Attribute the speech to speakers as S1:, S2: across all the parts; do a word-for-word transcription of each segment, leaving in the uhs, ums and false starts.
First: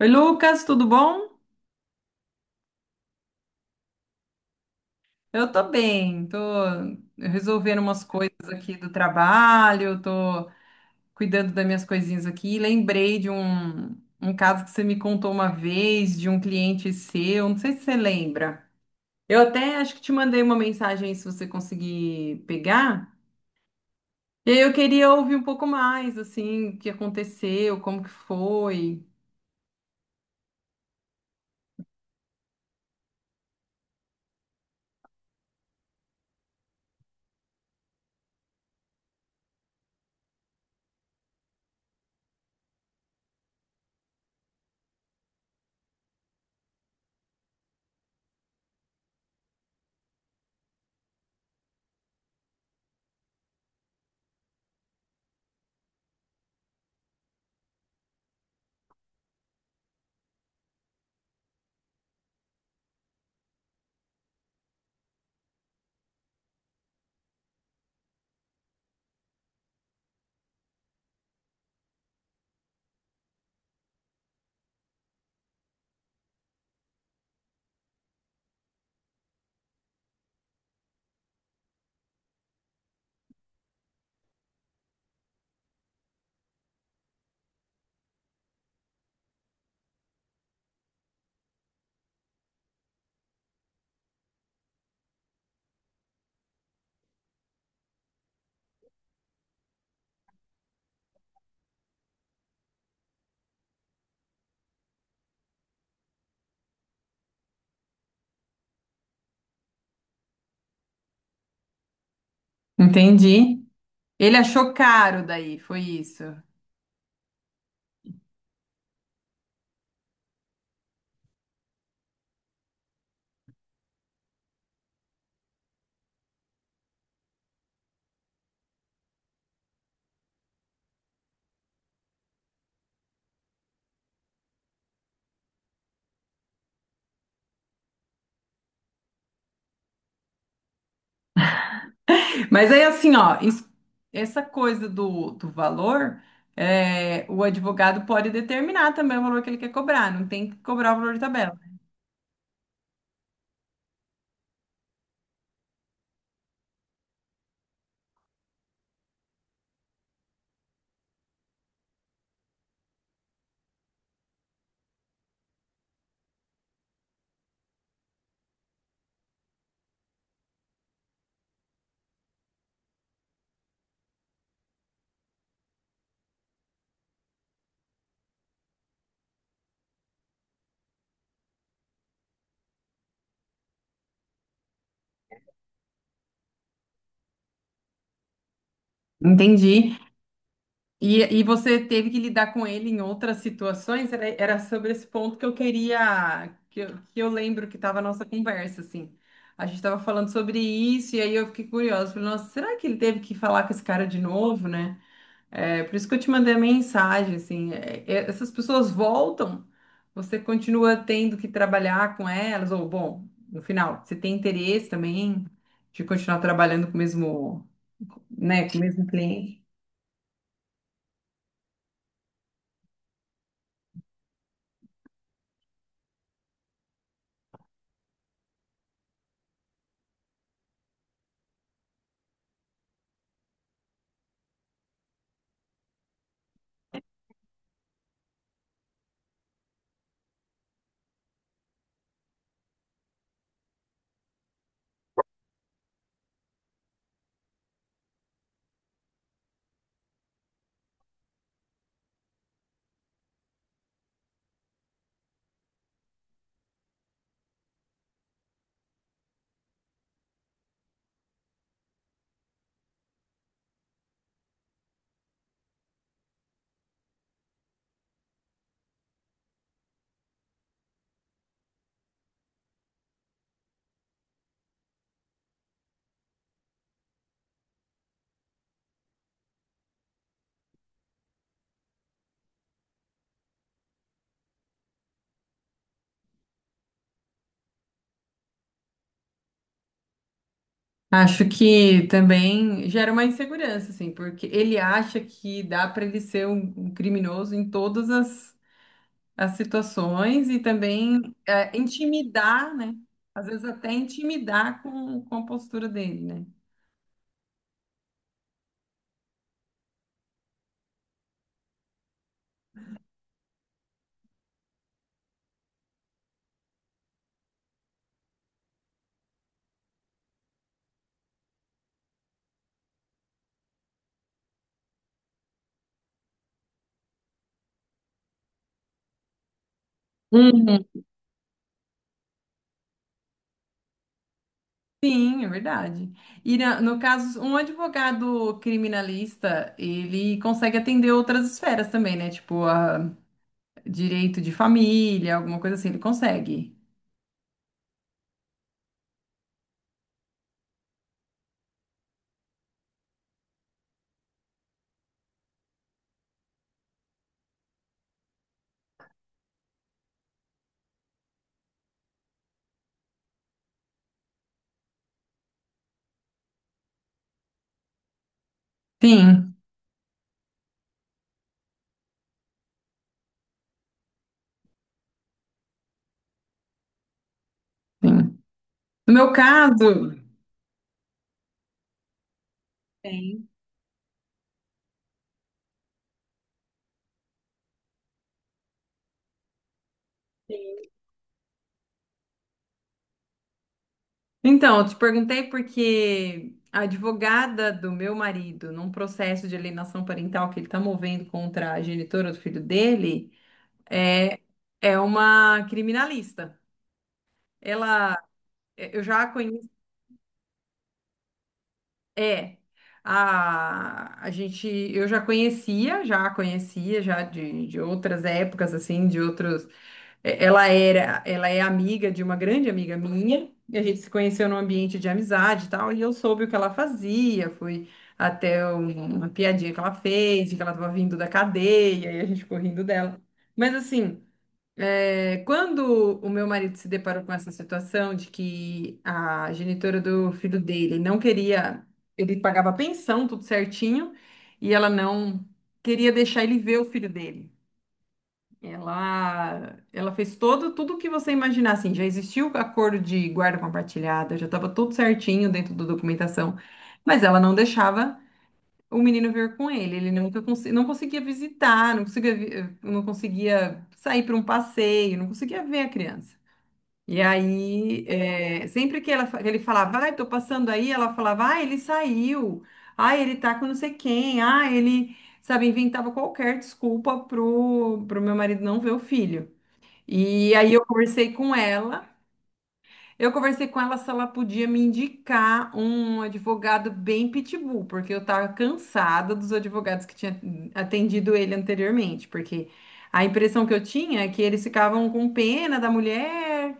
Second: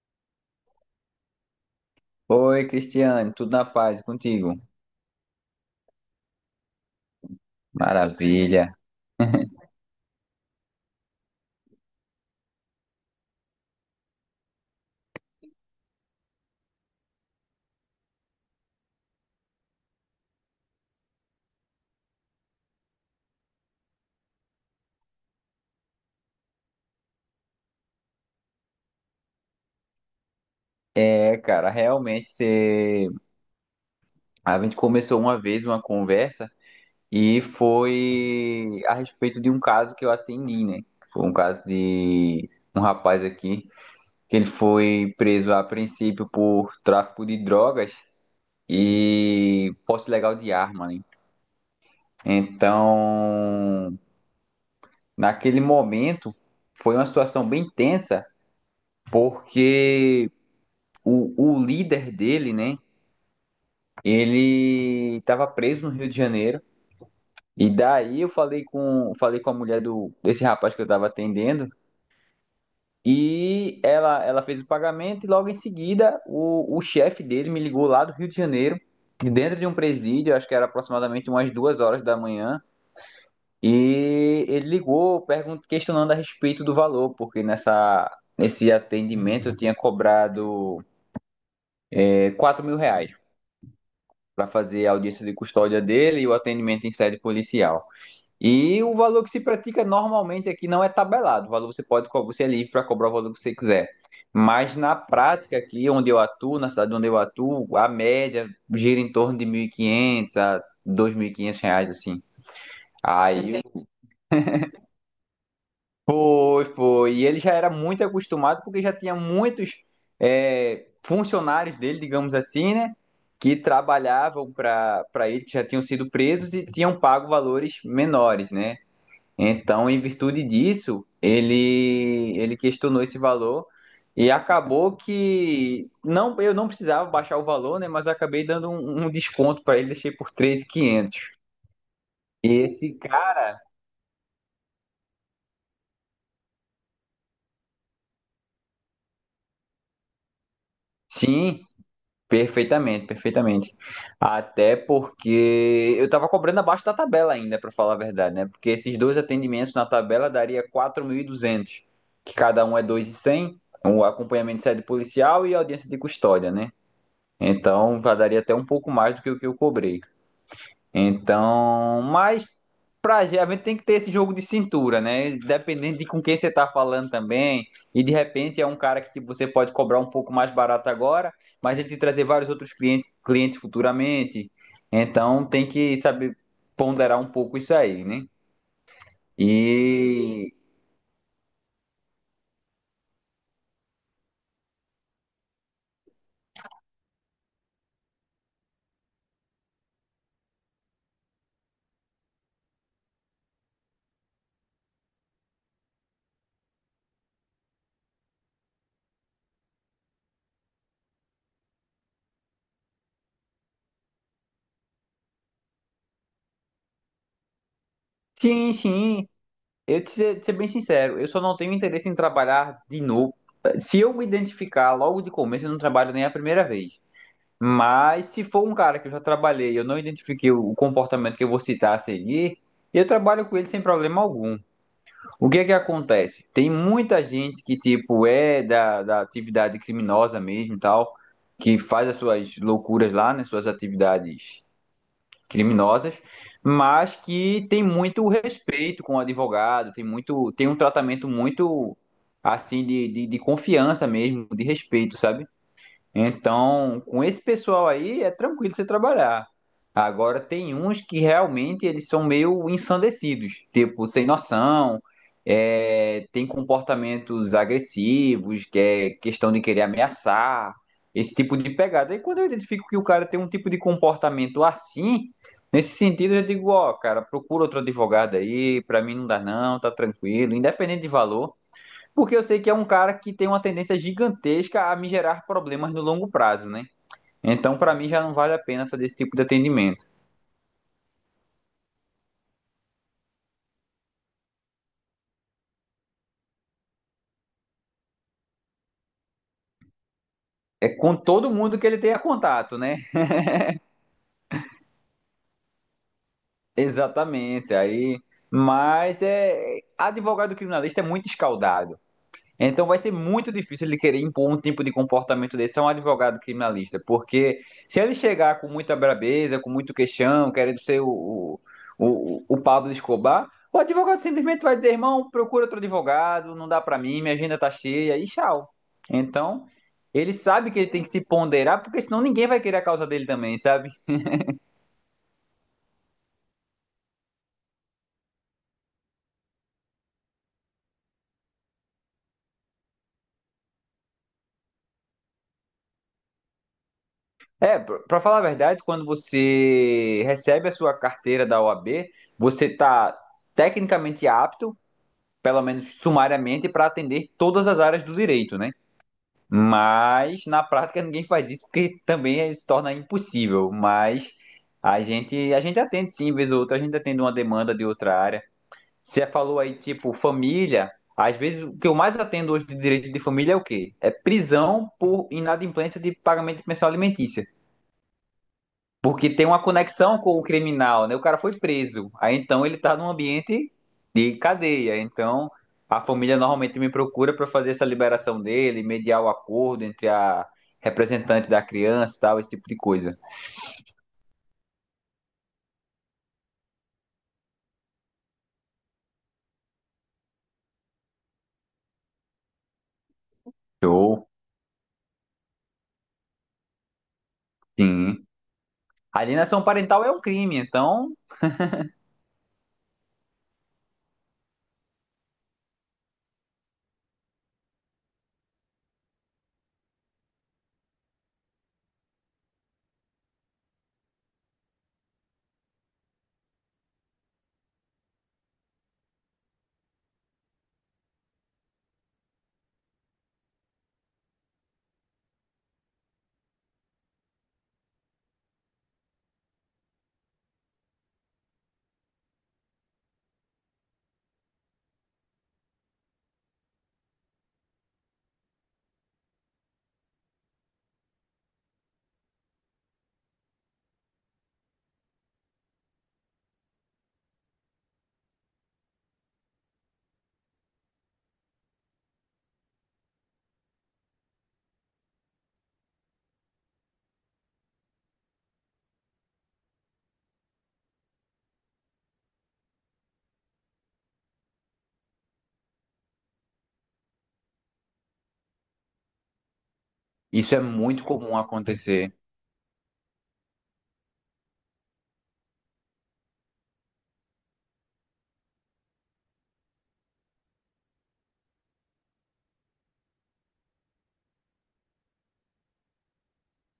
S1: Oi, Lucas, tudo bom?
S2: Oi, Cristiane, tudo na paz e contigo?
S1: Eu tô bem, tô resolvendo umas coisas
S2: Maravilha.
S1: aqui do trabalho, tô cuidando das minhas coisinhas aqui. Lembrei de um, um caso que você me contou uma vez, de um cliente seu, não sei se você lembra. Eu até acho que te mandei uma mensagem aí, se você conseguir pegar. E aí eu queria ouvir um pouco mais, assim, o que aconteceu, como que foi.
S2: É, cara, realmente você. A gente começou uma vez uma conversa e foi a respeito de um caso que eu atendi, né? Foi um caso de um rapaz aqui que ele foi preso a princípio por tráfico de drogas e posse ilegal de arma, né? Então, naquele momento foi uma situação bem tensa porque o, o líder dele, né? Ele estava preso no Rio de Janeiro. E daí eu falei com, falei com a mulher do, desse rapaz que eu estava atendendo. E ela, ela fez o pagamento e logo em seguida o, o chefe dele me ligou lá do Rio de Janeiro, dentro de um presídio, acho que era aproximadamente umas duas horas da manhã. E ele ligou perguntando, questionando a respeito do valor, porque nessa, nesse atendimento eu tinha cobrado é, quatro mil reais para fazer a audiência de custódia dele e o atendimento em sede policial. E o valor que se pratica normalmente aqui não é tabelado. O valor você pode, você é livre para cobrar o valor que você quiser. Mas na prática aqui, onde eu atuo, na cidade onde eu atuo, a média gira em torno de mil e quinhentos a dois mil e quinhentos reais, assim. Aí,
S1: Entendi. Ele achou caro daí, foi isso.
S2: foi, foi. E ele já era muito acostumado porque já tinha muitos é, funcionários dele, digamos assim, né? Que trabalhavam para para ele, que já tinham sido presos e tinham pago valores menores, né? Então, em virtude disso, ele, ele questionou esse valor e acabou que não, eu não precisava baixar o valor, né? Mas eu acabei dando um, um desconto para ele, deixei por treze mil e quinhentos. E
S1: Mas aí,
S2: quinhentos. E esse
S1: assim, ó,
S2: cara,
S1: isso- essa coisa do, do valor, é, o advogado pode determinar também o valor que ele quer cobrar, não tem que cobrar o valor de tabela.
S2: sim. Perfeitamente, perfeitamente. Até porque eu estava cobrando abaixo da tabela ainda, para falar a verdade, né? Porque esses dois atendimentos na tabela daria quatro mil e duzentos, que cada um é dois mil e cem, o acompanhamento de sede policial e audiência de custódia, né? Então, já daria até um pouco mais do que o que eu cobrei. Então, mas pra gente, a gente tem que ter esse jogo de cintura, né? Dependendo de com quem você tá falando também. E de repente é um cara que tipo, você pode cobrar um pouco mais barato agora, mas ele te trazer vários outros clientes, clientes futuramente. Então tem que saber ponderar um pouco isso aí, né?
S1: Entendi.
S2: E
S1: E, e você teve que lidar com ele em outras situações? Era, era sobre esse ponto que eu queria, que eu, que eu lembro que estava a nossa conversa, assim. A gente estava falando sobre isso, e aí eu fiquei curiosa. Falei, nossa, será que ele teve que falar com esse cara de novo, né? É por isso que eu te mandei a mensagem, assim, é, é, essas pessoas voltam, você continua tendo que trabalhar com elas, ou, bom, no final, você tem interesse também de continuar trabalhando com o mesmo, né,
S2: sim,
S1: com o mesmo
S2: sim.
S1: cliente.
S2: Eu te ser, te ser bem sincero, eu só não tenho interesse em trabalhar de novo. Se eu me identificar logo de começo, eu não trabalho nem a primeira vez. Mas se for um cara que eu já trabalhei, e eu não identifiquei o comportamento que eu vou citar a seguir, eu trabalho com ele sem problema algum. O que é que acontece? Tem muita gente que, tipo, é da, da atividade criminosa mesmo, e tal, que faz as suas loucuras lá, né, suas atividades criminosas, mas que tem muito respeito com o advogado, tem muito, tem um tratamento muito assim de, de de confiança mesmo, de respeito, sabe? Então, com esse pessoal aí é tranquilo você trabalhar. Agora tem uns que realmente eles são meio ensandecidos, tipo, sem noção, é, tem comportamentos agressivos, que é questão de querer ameaçar, esse tipo de pegada. E quando eu identifico que o cara tem um tipo de comportamento assim, nesse sentido eu digo, ó, cara, procura outro advogado aí, pra mim não dá não, tá tranquilo, independente de valor. Porque eu sei que é um cara que tem uma tendência gigantesca a me gerar problemas no longo prazo, né? Então, para mim, já não vale a pena fazer esse tipo de atendimento.
S1: Acho que também gera uma insegurança, assim, porque ele acha que dá para ele ser um, um criminoso em todas as, as situações e
S2: É com
S1: também
S2: todo
S1: é,
S2: mundo que ele tenha
S1: intimidar,
S2: contato,
S1: né?
S2: né?
S1: Às vezes até intimidar com, com a postura dele, né?
S2: Exatamente. Aí, mas é, advogado criminalista é muito escaldado. Então vai ser muito difícil ele querer impor um tipo de comportamento desse a um advogado criminalista, porque se ele chegar com muita brabeza, com muito queixão, querendo ser o, o, o, Pablo Escobar, o advogado simplesmente vai dizer, irmão, procura outro advogado, não dá pra mim, minha agenda tá cheia, e tchau. Então, ele sabe que
S1: Uhum.
S2: ele tem que se ponderar, porque senão ninguém vai querer a causa dele também, sabe?
S1: Sim, é verdade. E na- no caso, um advogado criminalista, ele consegue atender outras esferas também, né? Tipo, a- direito de família, alguma coisa assim, ele consegue.
S2: É, pra pra falar a verdade, quando você recebe a sua carteira da OAB, você tá tecnicamente apto, pelo menos sumariamente, para atender todas as áreas do direito, né? Mas na prática ninguém faz isso porque também é- se torna impossível. Mas a gente, a gente atende sim, vez ou outra, a gente atende uma demanda de outra área. Você
S1: Sim,
S2: falou aí, tipo, família. Às vezes o que eu mais atendo hoje de direito de família é o quê? É prisão por inadimplência de pagamento de pensão alimentícia.
S1: sim. No
S2: Porque
S1: meu
S2: tem uma
S1: caso,
S2: conexão com o criminal, né? O cara foi preso. Aí então ele tá num
S1: tem.
S2: ambiente de cadeia. Então a família normalmente me procura para fazer essa liberação dele, mediar o acordo entre a representante da criança e tal, esse tipo de coisa.
S1: Então, eu te perguntei porque a advogada do meu marido, num processo de alienação parental que ele está movendo contra a genitora do filho dele,
S2: Show.
S1: é, é uma criminalista. Ela,
S2: Sim.
S1: eu já a
S2: Alienação
S1: conheço.
S2: parental é um crime, então
S1: É, a, a gente, eu já conhecia, já conhecia, já de, de outras épocas, assim, de outros, é, ela era, ela é amiga de uma grande amiga minha, e a gente se conheceu num ambiente de amizade e tal, e eu soube o que ela fazia, fui até um- uma piadinha que ela fez, de que ela estava vindo da cadeia, e a gente ficou rindo dela, mas assim... É, quando o meu marido se deparou com essa situação de que a genitora do filho dele não queria, ele pagava pensão, tudo certinho, e ela não queria deixar ele ver o filho dele. Ela, ela fez todo, tudo o que você imaginar, assim, já existiu o acordo de guarda compartilhada, já estava tudo certinho dentro da documentação, mas ela não deixava o menino veio com ele. Ele nunca conse- não conseguia visitar, não conseguia, vi- eh, não conseguia sair para um passeio, não conseguia ver a criança. E aí, é, sempre que ela, fa- ele falava, ai, tô passando aí, ela falava, ah, ele saiu, ah, ele tá com não sei quem, ah, ele, sabe, inventava qualquer desculpa pro, pro meu marido não ver o filho. E
S2: isso é
S1: aí eu
S2: muito
S1: conversei
S2: comum
S1: com ela.
S2: acontecer.
S1: Eu conversei com ela se ela podia me indicar um advogado bem pitbull, porque eu estava cansada dos advogados que tinha atendido ele anteriormente, porque a impressão que eu tinha é que eles ficavam com pena da mulher,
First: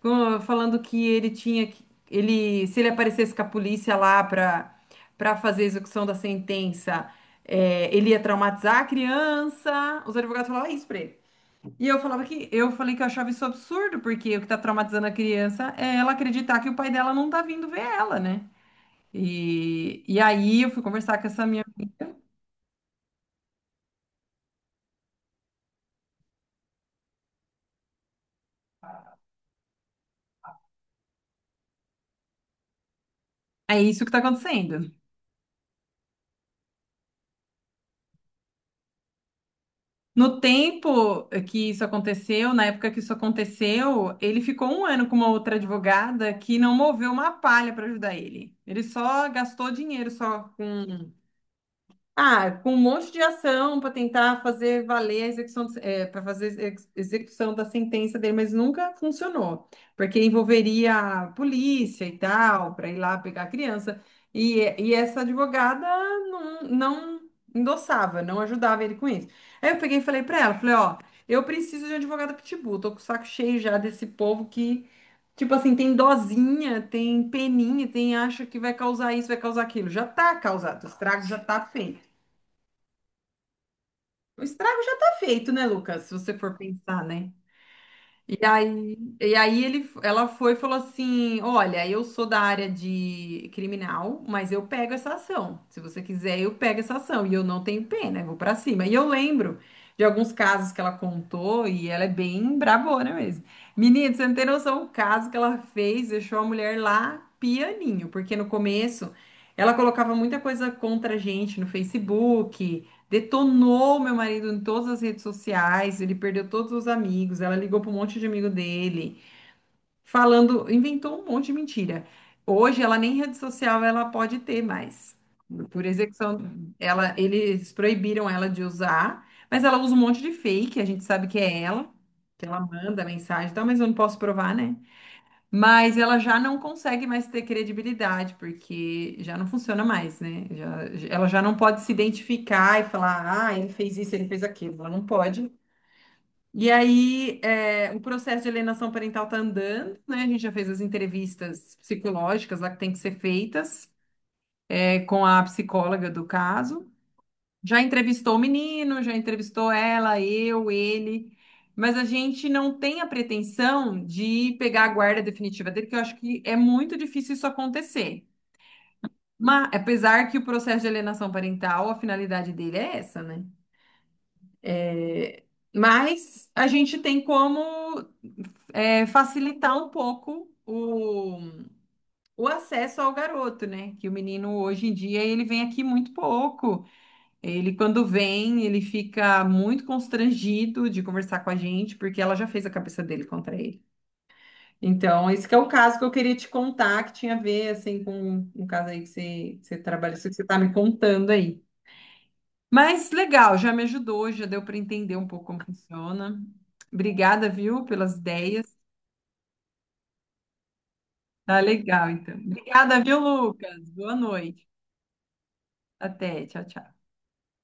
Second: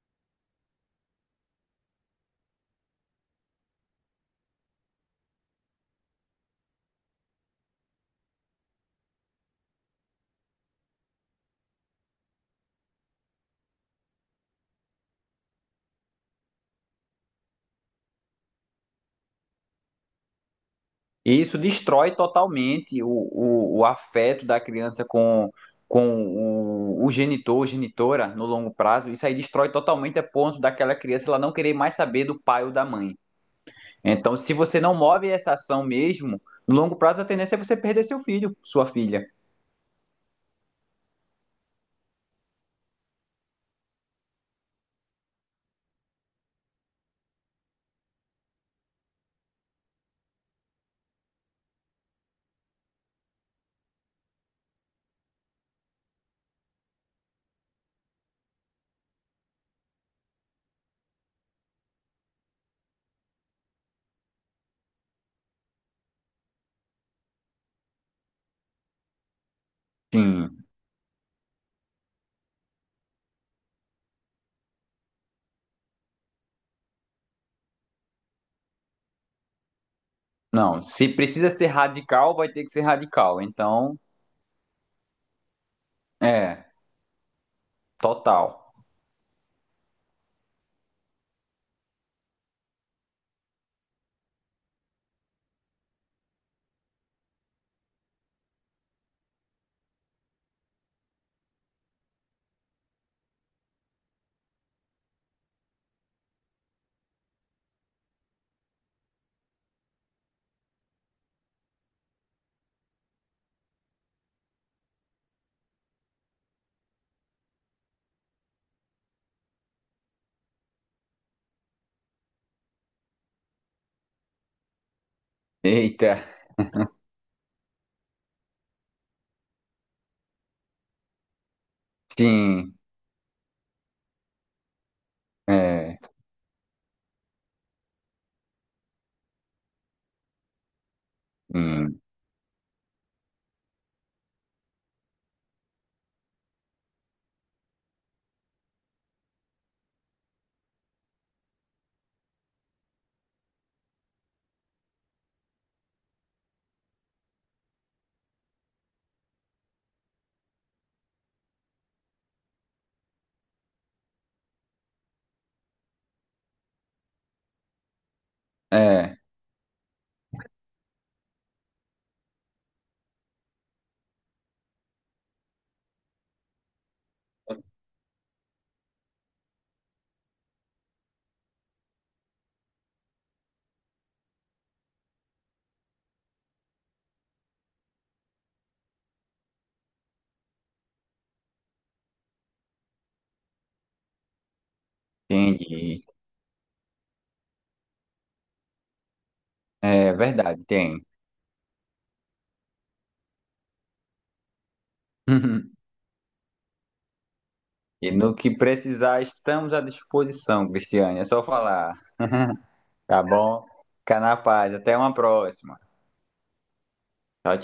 S1: com- falando que ele tinha que ele, se ele aparecesse com a polícia lá para para fazer a execução da sentença, eh, ele ia traumatizar a criança. Os advogados falavam isso para ele. E eu falava que eu falei que eu achava isso absurdo, porque o que tá traumatizando a criança é ela acreditar que o pai dela não tá vindo ver ela, né? E, e aí eu fui conversar com
S2: E
S1: essa
S2: isso
S1: minha
S2: destrói
S1: amiga.
S2: totalmente o, o, o afeto da criança com, com o, o genitor, ou genitora, no longo prazo. Isso aí destrói totalmente, a ponto daquela criança ela não querer mais saber do pai ou da mãe.
S1: É isso que tá
S2: Então, se você
S1: acontecendo.
S2: não move essa ação mesmo, no longo prazo a tendência é você perder seu filho, sua filha.
S1: No tempo que isso aconteceu, na época que isso aconteceu, ele ficou um ano com uma outra advogada que não moveu uma palha para ajudar ele. Ele só gastou dinheiro só com ah, com um monte de ação para tentar fazer valer a execução, para fazer ex- execução da sentença dele, mas nunca funcionou, porque envolveria a polícia e tal, para ir lá pegar a criança. E, e essa advogada não, não endossava, não ajudava ele com isso. Aí eu peguei e falei para ela,
S2: Sim.
S1: falei, ó, eu preciso de um advogado pitbull, tô com o saco cheio já desse povo que, tipo assim, tem dozinha, tem peninha, tem acha que vai causar isso, vai causar aquilo. Já tá
S2: Não,
S1: causado, o
S2: se
S1: estrago já
S2: precisa
S1: tá
S2: ser
S1: feito.
S2: radical, vai ter que ser radical. Então,
S1: O estrago já tá feito, né, Lucas? Se você for
S2: é,
S1: pensar, né? E
S2: total.
S1: aí, e aí ele, ela foi e falou assim: Olha, eu sou da área de criminal, mas eu pego essa ação. Se você quiser, eu pego essa ação. E eu não tenho pena, eu vou pra cima. E eu lembro de alguns casos que ela contou e ela é bem brabona mesmo. Menino, você não tem noção o caso que ela fez, deixou a mulher lá pianinho, porque no começo ela colocava muita coisa contra a gente no Facebook. Detonou meu marido em todas as redes sociais, ele perdeu todos os amigos, ela ligou para um monte de amigo dele, falando, inventou um monte de mentira. Hoje ela nem rede social ela pode ter mais. Por
S2: Eita,
S1: execução, ela, eles proibiram ela de usar, mas ela usa um monte de fake, a gente sabe que é ela, que ela
S2: sim,
S1: manda mensagem e tal, mas eu não posso provar, né? Mas
S2: é,
S1: ela já não consegue mais ter credibilidade, porque já não funciona mais, né? Já- ela já não pode se
S2: sim,
S1: identificar e falar, ah, ele fez isso, ele fez aquilo. Ela não pode. E aí, é, o processo de alienação parental tá andando, né? A gente já fez as entrevistas psicológicas lá que tem que ser feitas, é, com a psicóloga do caso. Já entrevistou o menino, já entrevistou ela, eu, ele, mas a gente não tem a pretensão de pegar a guarda definitiva dele, que eu acho que é muito difícil isso acontecer.
S2: é,
S1: Mas, apesar que o processo de alienação parental, a finalidade dele é essa, né? É, mas a gente tem como é, facilitar um pouco o, o acesso ao garoto, né? Que o menino hoje em dia ele vem aqui muito pouco. Ele, quando vem, ele fica muito constrangido de conversar com a gente, porque ela já fez a cabeça dele contra ele. Então, esse que é o caso
S2: entendi.
S1: que eu queria te contar, que tinha a ver, assim, com o caso aí que você, que você
S2: É
S1: trabalha, isso que você tá
S2: verdade,
S1: me
S2: tem.
S1: contando aí. Mas, legal, já me ajudou, já deu para entender um pouco como
S2: Uhum.
S1: funciona. Obrigada, viu,
S2: E
S1: pelas
S2: no que
S1: ideias.
S2: precisar, estamos à disposição, Cristiane. É só
S1: Tá
S2: falar,
S1: legal, então. Obrigada, viu,
S2: tá bom?
S1: Lucas? Boa
S2: Fica na
S1: noite.
S2: paz. Até uma próxima.
S1: Até, tchau, tchau.
S2: Tchau, tchau.